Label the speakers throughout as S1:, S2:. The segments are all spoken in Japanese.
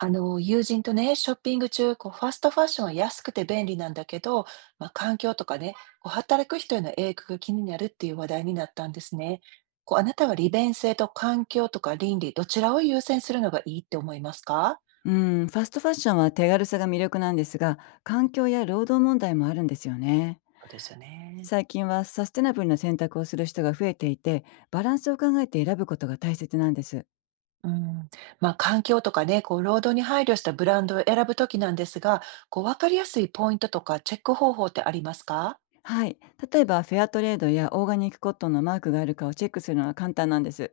S1: あの、友人とね、ショッピング中、こう、ファストファッションは安くて便利なんだけど、まあ、環境とかね、こう、働く人への影響が気になるっていう話題になったんですね。こう、あなたは利便性と環境とか倫理、どちらを優先するのがいいって思いますか？
S2: うん、ファストファッションは手軽さが魅力なんですが、環境や労働問題もあるんですよね。
S1: そうですよね。
S2: 最近はサステナブルな選択をする人が増えていて、バランスを考えて選ぶことが大切なんです。
S1: うん。まあ、環境とかね、こう、労働に配慮したブランドを選ぶときなんですが、こう、わかりやすいポイントとかチェック方法ってありますか？
S2: はい。例えば、フェアトレードやオーガニックコットンのマークがあるかをチェックするのは簡単なんです。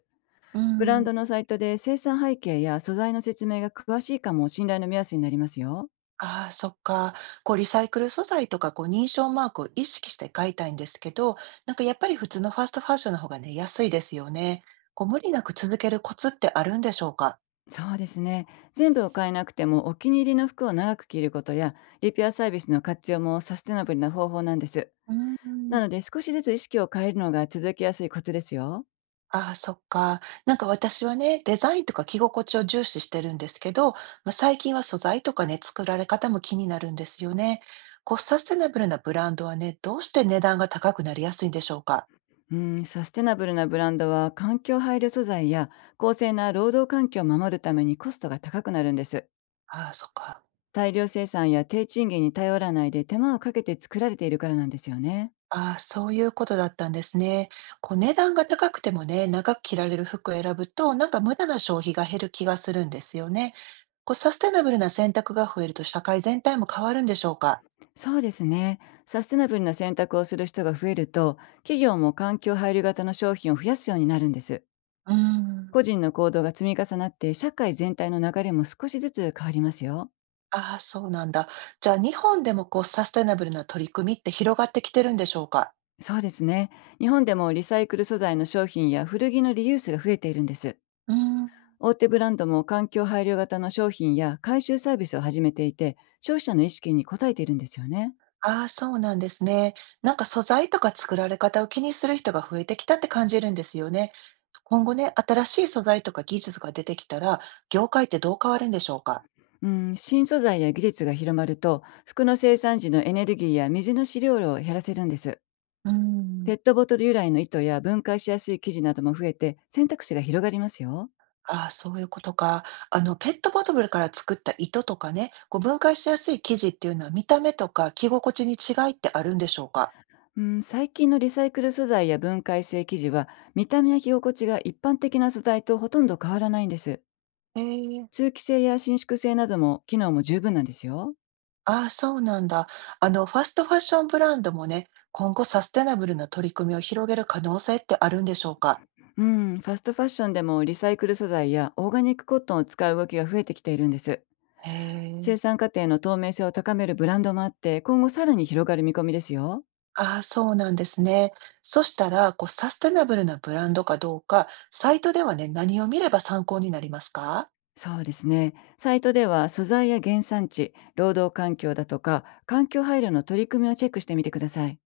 S1: う
S2: ブラン
S1: ん。
S2: ドのサイトで生産背景や素材の説明が詳しいかも信頼の目安になりますよ。
S1: ああ、そっか。こう、リサイクル素材とか、こう、認証マークを意識して書いたいんですけど、なんかやっぱり普通のファーストファッションの方がね、安いですよね。こう、無理なく続けるコツってあるんでしょうか？
S2: そうですね。全部を買えなくてもお気に入りの服を長く着ることや、リピアサービスの活用もサステナブルな方法なんです。
S1: うーん。
S2: なので、少しずつ意識を変えるのが続けやすいコツですよ。
S1: ああ、そっか。なんか私はね、デザインとか着心地を重視してるんですけど、まあ、最近は素材とかね、作られ方も気になるんですよね。こう、サステナブルなブランドはね、どうして値段が高くなりやすいんでしょうか？
S2: うん、サステナブルなブランドは環境配慮素材や公正な労働環境を守るためにコストが高くなるんです。
S1: ああ、そっか。
S2: 大量生産や低賃金に頼らないで、手間をかけて作られているからなんですよね。
S1: ああ、そういうことだったんですね。こう、値段が高くてもね、長く着られる服を選ぶと、なんか無駄な消費が減る気がするんですよね。こう、サステナブルな選択が増えると社会全体も変わるんでしょうか？
S2: そうですね。サステナブルな選択をする人が増えると、企業も環境配慮型の商品を増やすようになるんです。
S1: うーん。
S2: 個人の行動が積み重なって、社会全体の流れも少しずつ変わりますよ。
S1: ああ、そうなんだ。じゃあ、日本でもこうサステナブルな取り組みって広がってきてるんでしょうか？
S2: そうですね。日本でもリサイクル素材の商品や古着のリユースが増えているんです。
S1: うーん。
S2: 大手ブランドも環境配慮型の商品や回収サービスを始めていて、消費者の意識に応えているんですよね。
S1: ああ、そうなんですね。なんか素材とか作られ方を気にする人が増えてきたって感じるんですよね。今後ね、新しい素材とか技術が出てきたら、業界ってどう変わるんでしょうか？
S2: うん、新素材や技術が広まると、服の生産時のエネルギーや水の使用量を減らせるんです。
S1: うーん。
S2: ペットボトル由来の糸や分解しやすい生地なども増えて、選択肢が広がりますよ。
S1: ああ、そういうことか。あの、ペットボトルから作った糸とかね、こう、分解しやすい生地っていうのは見た目とか着心地に違いってあるんでしょうか？
S2: うん、最近のリサイクル素材や分解性生地は、見た目や着心地が一般的な素材とほとんど変わらないんです。
S1: へえー、
S2: 通気性や伸縮性なども、機能も十分なんですよ。
S1: ああ、そうなんだ。あの、ファストファッションブランドもね、今後サステナブルな取り組みを広げる可能性ってあるんでしょうか？
S2: うん、ファストファッションでもリサイクル素材やオーガニックコットンを使う動きが増えてきているんです。
S1: へ
S2: 生
S1: え。
S2: 産過程の透明性を高めるブランドもあって、今後さらに広がる見込みですよ。
S1: ああ、そうなんですね。そしたら、こう、サステナブルなブランドかどうか、サイトではね、何を見れば参考になりますか？
S2: そうですね。サイトでは素材や原産地、労働環境だとか、環境配慮の取り組みをチェックしてみてください。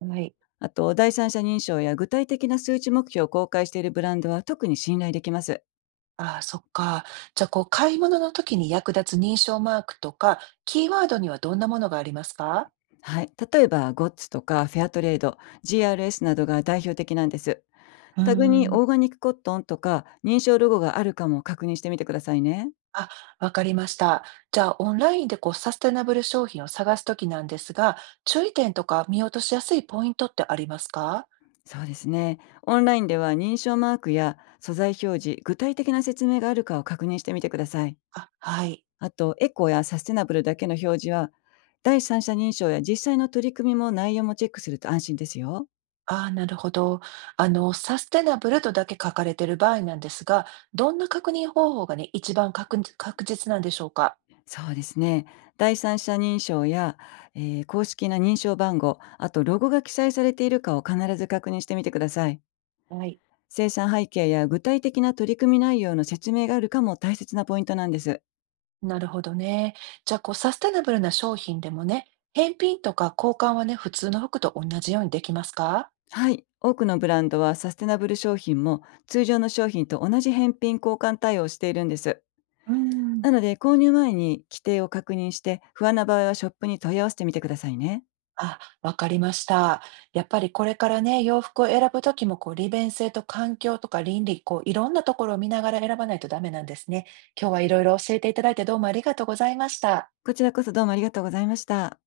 S1: はい。
S2: あと、第三者認証や具体的な数値目標を公開しているブランドは特に信頼できます。
S1: ああ、そっか。じゃあ、こう、買い物の時に役立つ認証マークとか、キーワードにはどんなものがありますか？
S2: はい。例えば、ゴッツとかフェアトレード、GRS などが代表的なんです。
S1: うー
S2: タグに
S1: ん。
S2: オーガニックコットンとか認証ロゴがあるかも確認してみてくださいね。
S1: あ、わかりました。じゃあ、オンラインでこう、サステナブル商品を探すときなんですが、注意点とか見落としやすいポイントってありますか？
S2: そうですね。オンラインでは認証マークや素材表示、具体的な説明があるかを確認してみてください。
S1: あ、はい。
S2: あと、エコやサステナブルだけの表示は、第三者認証や実際の取り組みも内容もチェックすると安心ですよ。
S1: ああ、なるほど。あの、サステナブルとだけ書かれている場合なんですが、どんな確認方法がね、一番確実なんでしょうか？
S2: そうですね。第三者認証や、公式な認証番号、あとロゴが記載されているかを必ず確認してみてください。
S1: はい。
S2: 生産背景や具体的な取り組み内容の説明があるかも大切なポイントなんです。
S1: なるほどね。じゃあ、こう、サステナブルな商品でもね、返品とか交換はね、普通の服と同じようにできますか？
S2: はい。多くのブランドはサステナブル商品も通常の商品と同じ返品交換対応をしているんです。
S1: うん。
S2: なので、購入前に規定を確認して、不安な場合はショップに問い合わせてみてくださいね。
S1: あ、わかりました。やっぱりこれからね、洋服を選ぶときも、こう、利便性と環境とか倫理、こう、いろんなところを見ながら選ばないとダメなんですね。今日はいろいろ教えていただいてどうもありがとうございました。
S2: こちらこそ、どうもありがとうございました。